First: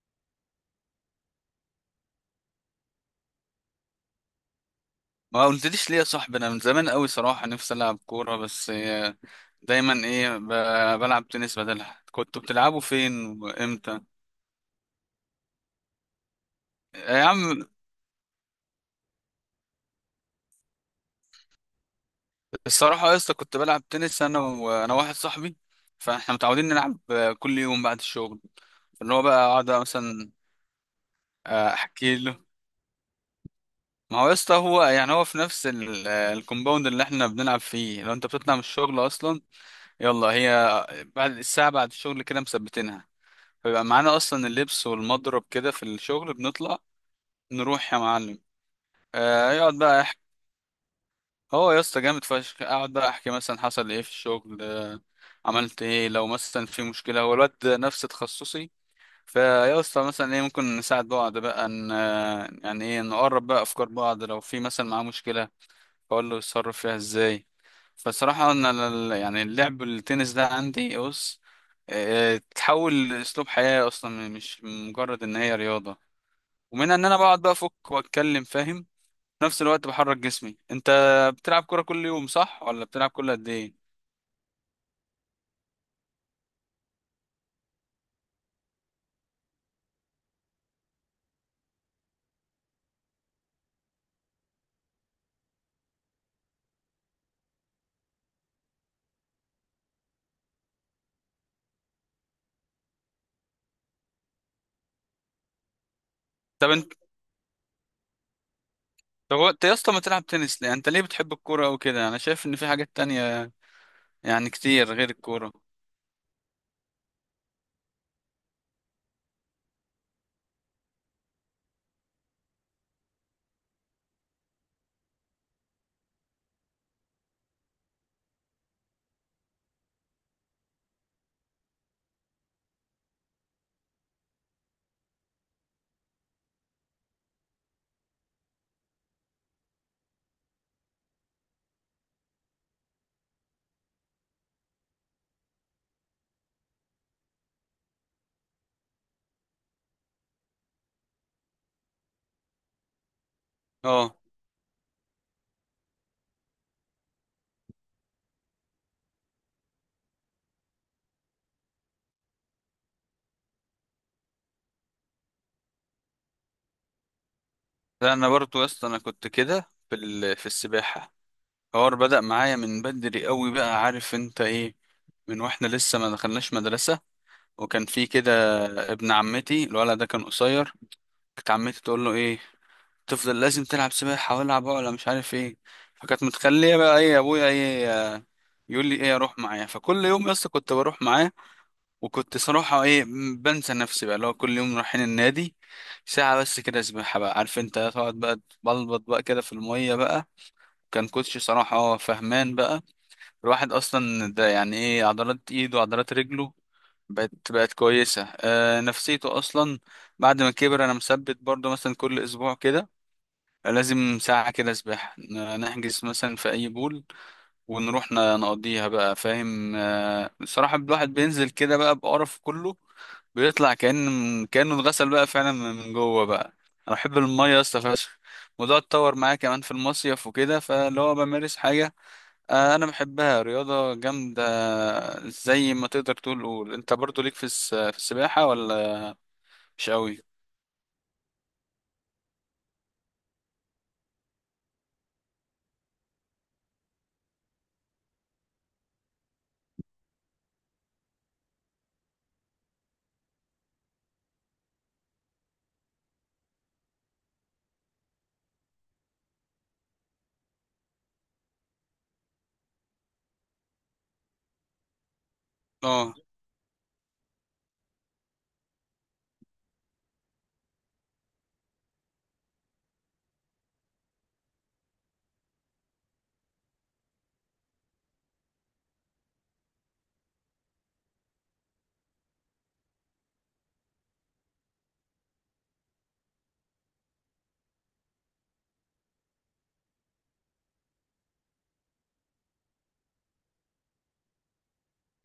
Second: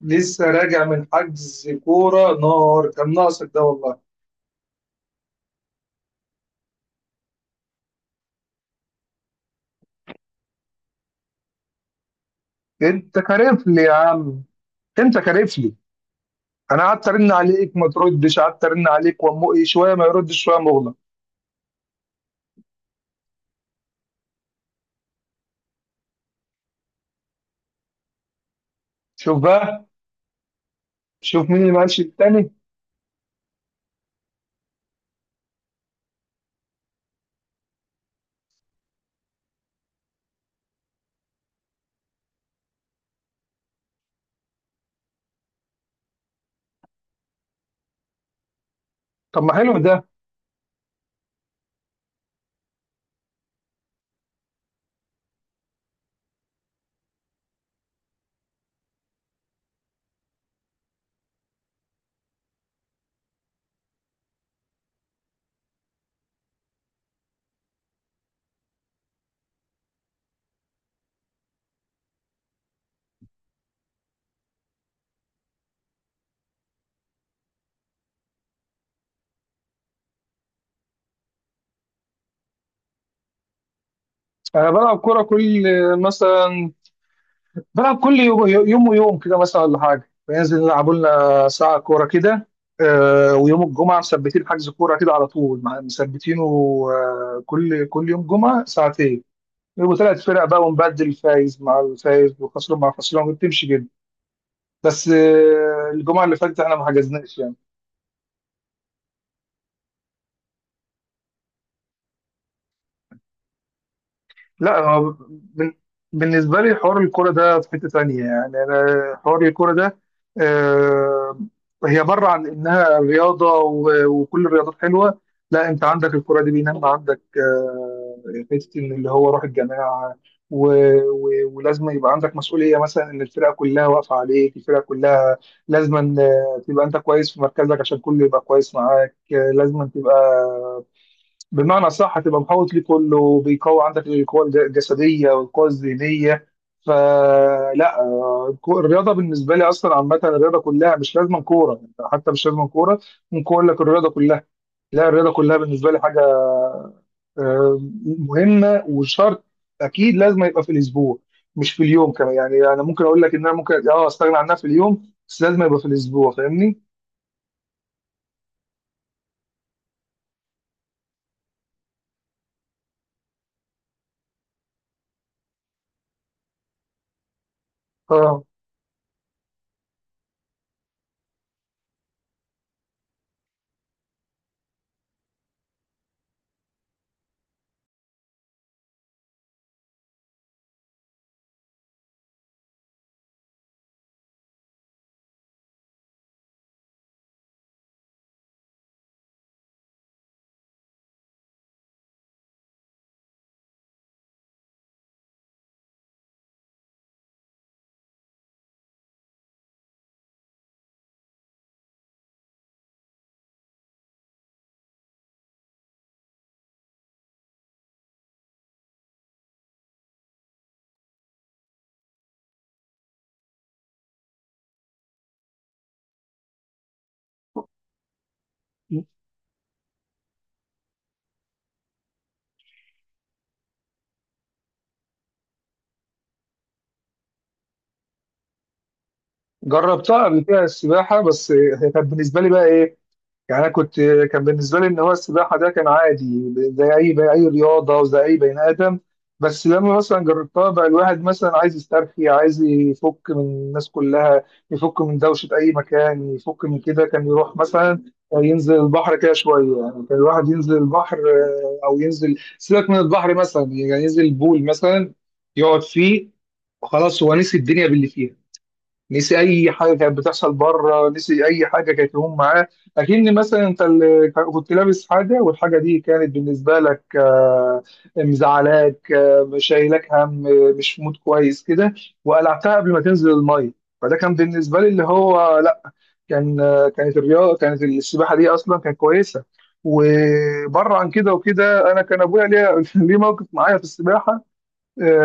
لسه راجع من حجز كورة نار. كان ناقصك ده والله. ما قلتليش ليه يا صاحبي؟ انا من زمان قوي صراحه نفسي العب كوره، بس دايما ايه بلعب تنس بدلها. كنتوا بتلعبوا انت فين كارف لي يا وامتى؟ عم، انت كارف لي. انا قعدت يا ارن عم عليك ما تردش، قعدت ارن عليك وامو ايه، شويه ما يردش شويه مغلق. الصراحه يا اسطى، كنت بلعب تنس انا وانا واحد صاحبي. فاحنا متعودين نلعب، كل يوم بعد الشغل، اللي هو شوف بقى اقعد بقى، مثلا. شوف مين اللي ما قالش احكي له. التاني. ما هو يا اسطى هو يعني هو في نفس الكومباوند اللي احنا بنلعب فيه. لو انت بتطلع من الشغل اصلا، يلا هي بعد الساعه، بعد الشغل كده مثبتينها. بيبقى معانا اصلا اللبس والمضرب كده في الشغل، بنطلع نروح يا معلم. طب آه ما يقعد حلو بقى ده. يحكي. هو يا اسطى جامد فشخ، اقعد بقى احكي مثلا حصل ايه في الشغل، آه عملت ايه لو مثلا في مشكله. هو الواد ده نفس تخصصي، فيا اسطى مثلا ايه ممكن نساعد بعض بقى، ان يعني ايه نقرب بقى افكار بعض لو في مثلا معاه مشكله، اقول له يتصرف فيها ازاي. فصراحه انا يعني اللعب التنس ده عندي بص، تحول لاسلوب حياه اصلا، مش مجرد ان هي رياضه. ومنها ان انا بقعد بقى افك واتكلم، فاهم؟ في نفس الوقت بحرك جسمي. انت بتلعب كوره كل يوم صح، ولا بتلعب كل قد ايه؟ انا بلعب كوره كل، مثلا بلعب كل يوم، يوم ويوم كده مثلا، ولا حاجه بننزل نلعب لنا ساعه كوره كده. ويوم الجمعه مثبتين حجز كوره كده على طول، مثبتينه. كل يوم جمعه ساعتين، وثلاث فرق بقى، ونبدل فايز مع الفايز وخسران مع خسران، وبتمشي كده. بس الجمعه اللي فاتت طب احنا ما انت، حجزناش يعني. طب انت يا اسطى ما تلعب تنس ليه؟ انت ليه بتحب الكوره او كده؟ انا شايف ان في حاجات تانية يعني لا كتير غير هو الكوره. بن- بالنسبة لي حوار الكرة ده في حتة تانية، يعني أنا حوار الكرة ده آه، هي بره عن إنها رياضة وكل الرياضات حلوة. لا، أنت عندك الكرة دي بينما عندك حتة إن اللي هو روح الجماعة. و... و... ولازم يبقى عندك مسؤولية، مثلا إن الفرقة كلها واقفة عليك، الفرقة كلها لازم تبقى أنت كويس في مركزك عشان كله يبقى كويس معاك. لازم تبقى بمعنى صح، هتبقى محوط ليه كله بيقوي عندك القوة الجسدية والقوة الذهنية. فلا الرياضة بالنسبة لي أصلا، عامة الرياضة كلها مش لازم كورة، يعني حتى مش لازم كورة، ممكن أقول لك الرياضة اه، كلها. لا، الرياضة كلها بالنسبة لي حاجة آه، مهمة وشرط. أكيد لازم يبقى في الأسبوع، مش في اليوم كمان، يعني أنا ممكن أقول لك إن أنا ممكن أستغنى عنها في اليوم، بس لازم يبقى في الأسبوع. فاهمني؟ لا انا برضو يا اسطى انا كنت كده في في السباحه. الحوار بدأ معايا من بدري قوي بقى، عارف انت ايه؟ من واحنا لسه ما دخلناش مدرسه، وكان في كده أه ابن عمتي، الولد ده كان قصير. كانت عمتي تقول له ايه، تفضل لازم تلعب سباحة والعب عقلة مش عارف ايه. فكانت متخلية بقى ايه ابويا ايه، آه، يقول لي ايه اروح معاه. فكل يوم يا اسطى كنت بروح معاه، وكنت صراحة ايه بنسى نفسي بقى. اللي هو كل يوم رايحين النادي ساعة بس كده سباحة بقى، عارف انت، تقعد بقى تبلبط بقى كده في المية بقى. كان كوتش صراحة اه فهمان بقى. الواحد اصلا ده يعني ايه عضلات ايده وعضلات رجله بقت كويسة، آه نفسيته اصلا. بعد ما كبر انا مثبت برضه مثلا كل اسبوع كده لازم ساعة كده سباحة، نحجز مثلا في أي بول ونروح نقضيها بقى، فاهم؟ بصراحة الواحد بينزل كده بقى بقرف كله، بيطلع كأن كأنه اتغسل بقى فعلا من جوه بقى. أنا بحب المية يا اسطى فشخ. الموضوع اتطور معايا كمان في المصيف وكده، فاللي هو بمارس حاجة، أنا بحبها رياضة جامدة. زي ما تقدر تقول، قول أنت برضو ليك في في السباحة ولا مش أوي؟ جربتها قبل كده السباحة، بس هي كانت بالنسبة لي بقى إيه. يعني انا كنت، كان بالنسبه لي ان هو السباحه ده كان عادي زي اي، زي اي رياضه، وزي اي بني ادم. بس لما مثلا جربتها بقى، الواحد مثلا عايز يسترخي، عايز يفك من الناس كلها، يفك من دوشه، اي مكان يفك من كده، كان يروح مثلا ينزل البحر كده شويه. يعني كان الواحد ينزل البحر او ينزل، سيبك من البحر مثلا، يعني ينزل البول مثلا، يقعد اه فيه وخلاص، هو نسي الدنيا باللي فيها. نسي اي حاجه كانت بتحصل بره، نسي اي حاجه كانت لهم معاه. اكن مثلا انت كنت لابس حاجه، والحاجه دي كانت بالنسبه لك مزعلاك، شايلك هم، مش في مود كويس كده، وقلعتها قبل ما تنزل الميه. فده كان بالنسبه لي اللي هو، لا كان كانت الرياضه، كانت السباحه دي اصلا كانت كويسه. وبره عن كده وكده، انا كان ابويا ليه ليه موقف معايا في السباحه.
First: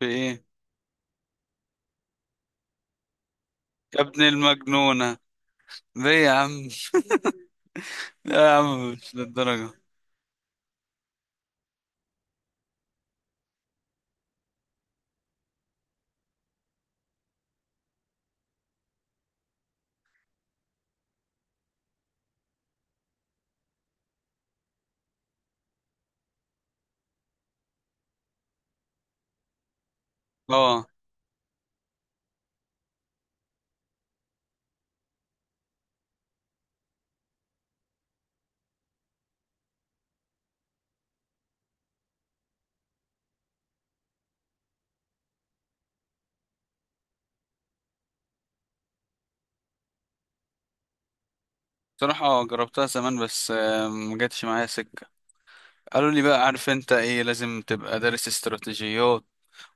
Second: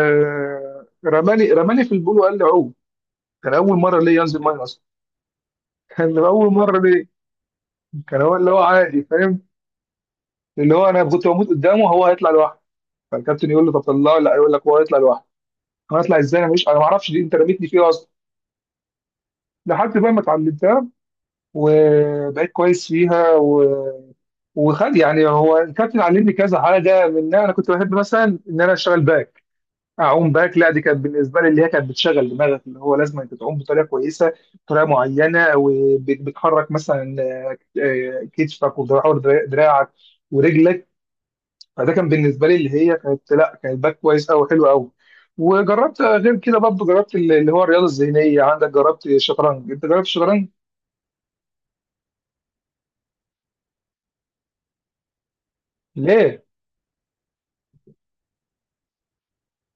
في إيه؟ رماني في البول وقال لي عوم. كان اول مره يا ليا ابن انزل ميه اصلا، المجنونة، كان ليه بيبقى يا اول عم؟ مره ليه. كان هو لا اللي يا هو عم عادي مش فاهم. للدرجة. اللي هو انا كنت بموت قدامه، هو هيطلع لوحده. فالكابتن يقول له طب طلعه، لا يقول لك هو هيطلع لوحده. انا هطلع ازاي؟ انا مش، انا ما اعرفش دي، انت رميتني فيها اصلا. لحد بقى ما اتعلمتها وبقيت كويس فيها وخد. يعني هو الكابتن علمني كذا حاجه، منها انا كنت بحب مثلا ان انا اشتغل باك، اعوم باك. لا دي اه كانت بالنسبه لي اللي هي كانت بتشغل دماغك، اللي هو لازم انت تعوم بطريقه كويسه، بطريقه معينه، وبتحرك مثلا كتفك ودراعك ودراعك ورجلك. فده كان بالنسبه لي اللي هي كانت، لا كانت باك كويس قوي، حلو قوي. وجربت غير كده برضه، جربت اللي هو الرياضه الذهنيه. عندك جربت الشطرنج؟ انت جربت الشطرنج؟ بصراحة جربتها زمان، بس ما جاتش معايا سكة. قالوا لي ليه؟ بقى عارف انت ايه، لازم تبقى دارس استراتيجيات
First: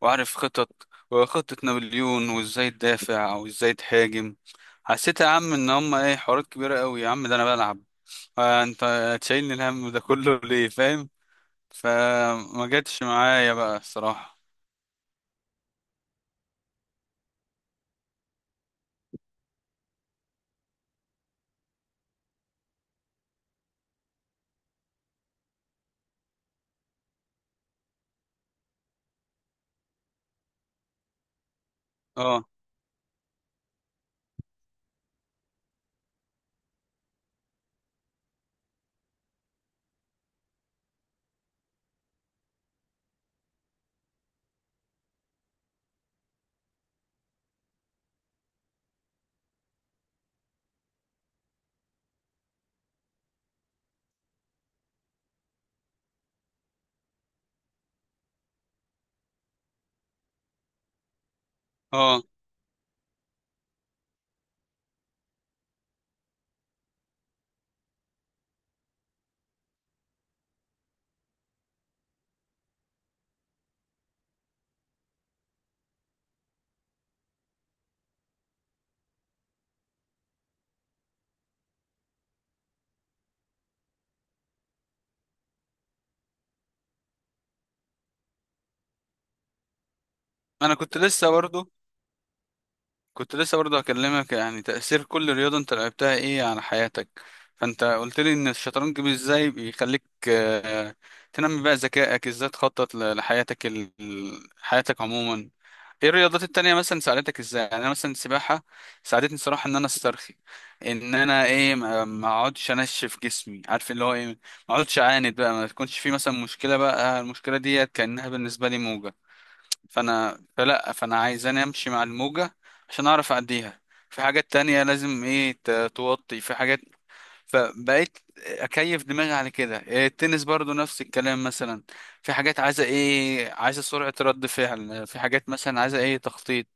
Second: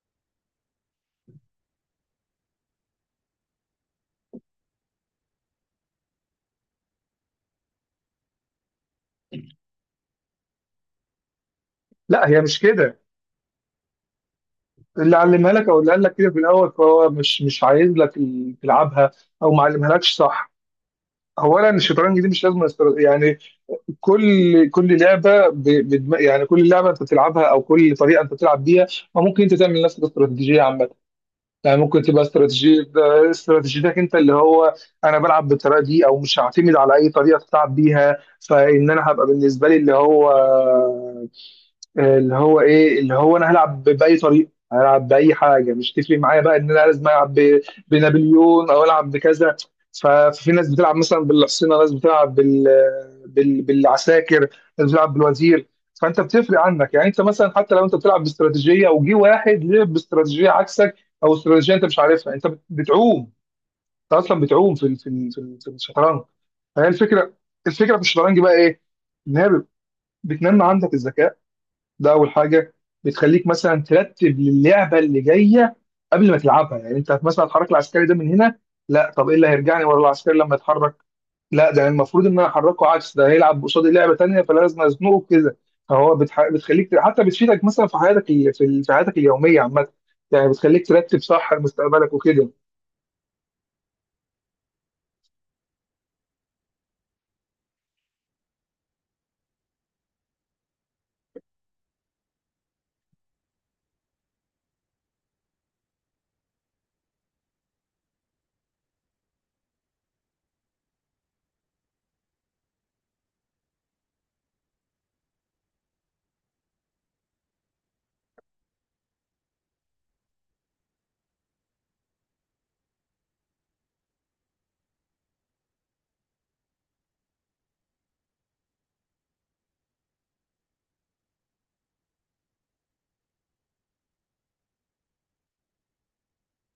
وعارف خطط وخطة نابليون وازاي تدافع او ازاي تهاجم. حسيت يا عم ان هم ايه حوارات كبيرة قوي يا عم، ده انا بلعب انت تشيلني الهم ده كله ليه، فاهم؟ لا هي مش فما كده. جاتش معايا بقى الصراحة. اللي علمها لك او اللي قال لك كده في الاول فهو مش عايز لك تلعبها، او ما علمها لكش صح. اولا الشطرنج دي مش لازم يعني كل كل لعبه يعني كل لعبه انت بتلعبها او كل طريقه انت بتلعب بيها، ما ممكن انت تعمل نفس الاستراتيجيه عامه. يعني ممكن تبقى اه. استراتيجية، استراتيجيتك انت اللي هو انا بلعب بالطريقه دي، او مش هعتمد على اي طريقه تلعب بيها. فان انا هبقى بالنسبه لي اللي هو، اللي هو ايه، اللي هو انا هلعب باي طريقه، هلعب باي حاجه، مش تفرق معايا بقى ان انا لازم العب بنابليون او العب بكذا. ففي ناس بتلعب مثلا بالحصينه، ناس بتلعب بالعساكر، ناس بتلعب بالوزير. فانت بتفرق عنك، يعني انت مثلا حتى لو انت بتلعب باستراتيجيه وجي واحد لعب باستراتيجيه عكسك، او استراتيجيه انت مش اه عارفها، انت بتعوم. انت اصلا بتعوم في الشطرنج. فهي الفكره. الفكره في الشطرنج بقى ايه؟ ان هي بتنمي عندك الذكاء، ده اول حاجه. بتخليك مثلا ترتب للعبه اللي جايه قبل ما تلعبها. يعني انت مثلا هتحرك العسكري ده من هنا، لا طب ايه اللي هيرجعني ورا العسكري لما يتحرك، لا ده المفروض ان انا احركه عكس ده، هيلعب قصادي لعبه تانيه فلازم ازنقه كده. فهو بتخليك، حتى بتفيدك مثلا في حياتك في حياتك اليوميه عامه. يعني انا بتخليك كنت ترتب لسه صح برضو، مستقبلك وكده. كنت لسه برضه هكلمك يعني تأثير كل رياضة انت لعبتها ايه على حياتك. فانت قلت لي ان الشطرنج ازاي بيخليك تنمي بقى ذكائك، ازاي تخطط لحياتك حياتك عموما. ايه الرياضات التانية مثلا ساعدتك ازاي؟ يعني انا مثلا السباحة ساعدتني الصراحة ان انا استرخي، ان انا ايه ما اقعدش انشف جسمي، عارف اللي هو ايه، ما اقعدش اعاند بقى. ما تكونش في مثلا مشكلة بقى، المشكلة ديت كأنها بالنسبة لي موجة، فانا فلا فانا عايزاني امشي مع الموجة عشان اعرف اعديها. في حاجات تانية لازم ايه توطي في حاجات، فبقيت اكيف دماغي على كده. إيه، التنس برضو نفس الكلام. مثلا في حاجات عايزة ايه، عايزة سرعة رد فعل، في حاجات مثلا عايزة ايه تخطيط،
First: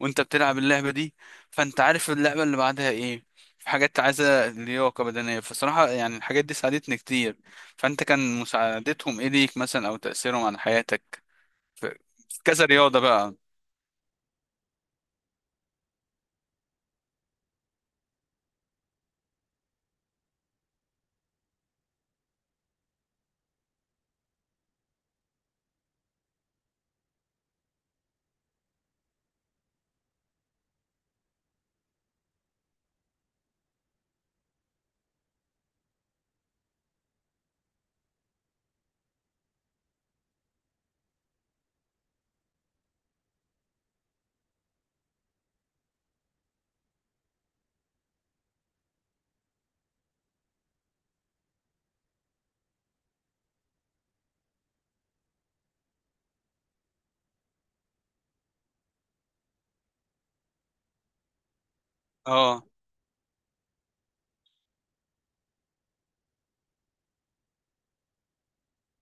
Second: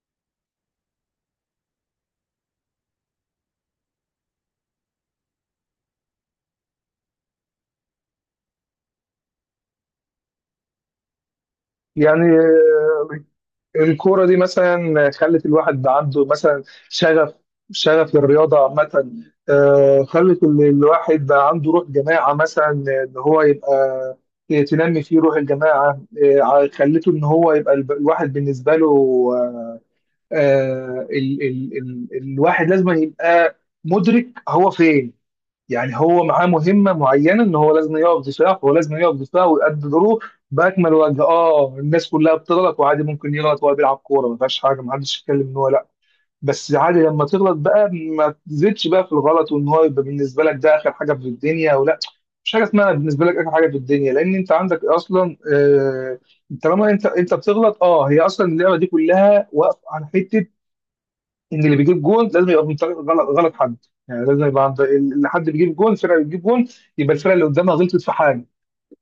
وانت بتلعب اللعبة دي فانت عارف اللعبة اللي بعدها ايه، في حاجات عايزة لياقة بدنية. فصراحة يعني الحاجات دي ساعدتني كتير. فانت كان مساعدتهم ايه ليك مثلا، او تأثيرهم على حياتك في، يعني في كذا رياضة بقى؟ الكورة دي مثلا خلت الواحد عنده مثلا شغف، شغف للرياضة عامة. خلت الواحد بقى عنده روح جماعة مثلا، إن هو يبقى تنمي فيه روح الجماعة. خلته إن هو يبقى الواحد بالنسبة له ال ال ال الواحد لازم يبقى مدرك هو فين. يعني هو معاه مهمه معينه ان هو لازم يقف دفاع، هو لازم يقف دفاع ويأدي دوره باكمل وجه. اه الناس كلها بتغلط وعادي، ممكن يغلط وهو بيلعب كوره، ما فيهاش حاجه، ما حدش يتكلم ان هو لا. بس عادي لما تغلط بقى ما تزيدش بقى في الغلط، وان هو يبقى بالنسبه لك ده اخر حاجه في الدنيا ولا، مش حاجه اسمها بالنسبه لك اخر حاجه في الدنيا، لان انت عندك اصلا طالما انت بتغلط هي اصلا اللعبه دي كلها واقفه على حته، ان اللي بيجيب جون لازم اه. يبقى من طريق غلط، غلط حد. يعني لازم يبقى عند اللي حد بيجيب جون، الفرقه اللي بتجيب جون يبقى الفرقه اللي قدامها غلطت في حاجه.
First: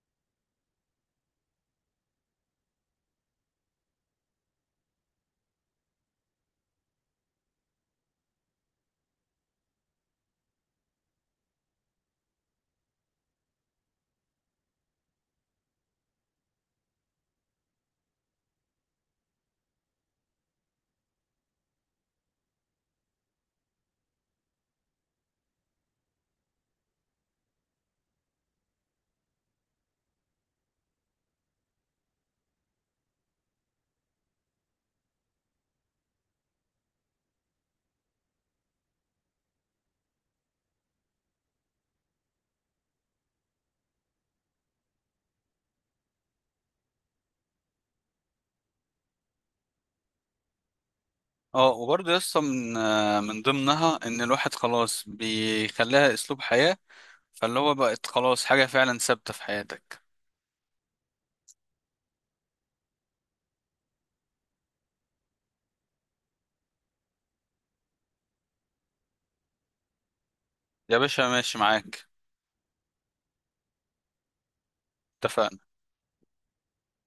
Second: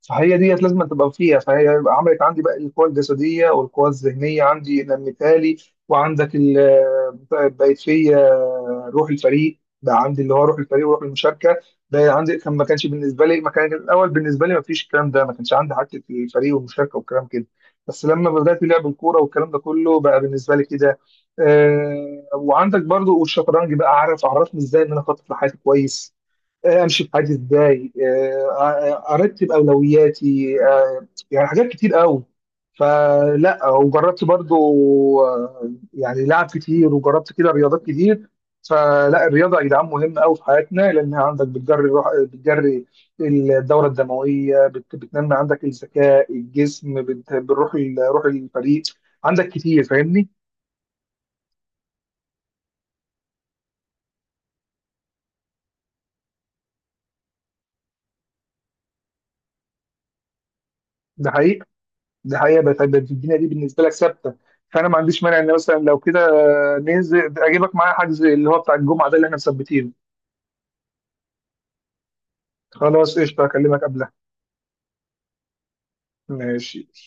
فهي ديت لازم تبقى فيها. فهي عملت عندي بقى القوى الجسديه والقوى الذهنيه، عندي انا مثالي. وعندك بقت فيا روح الفريق بقى عندي، اللي هو روح الفريق وروح المشاركه، بقى عندي. كان ما كانش بالنسبه لي، ما كان الاول بالنسبه لي ما فيش الكلام ده. ما كانش عندي حته الفريق والمشاركه والكلام كده، بس لما بدات لعب الكوره والكلام ده كله بقى بالنسبه لي كده. وعندك برضو، والشطرنج بقى عارف، عرفني ازاي ان انا اخطط لحياتي كويس، امشي في حياتي ازاي، ارتب اولوياتي، يعني حاجات كتير قوي. فلا وجربت برضو يعني لعب كتير، وجربت كده رياضات كتير. فلا الرياضه يا جدعان مهمه قوي في حياتنا، لانها عندك بتجري الروح، بتجري الدوره الدمويه، بتنمي عندك الذكاء، الجسم بتروح روح الفريق عندك كتير. فاهمني؟ اه وبرضه يا اسطى من ضمنها ان الواحد خلاص بيخليها اسلوب حياة، فاللي هو بقت خلاص حاجة فعلا ثابتة في حياتك. ده حقيقه، ده حقيقه، الدنيا دي بالنسبه لك ثابته. فانا ما عنديش مانع ان مثلا لو كده ننزل، اجيبك معايا حجز اللي هو بتاع الجمعه ده اللي احنا مثبتينه. يا باشا ماشي معاك. خلاص قشطه، اكلمك قبلها. اتفقنا. ماشي.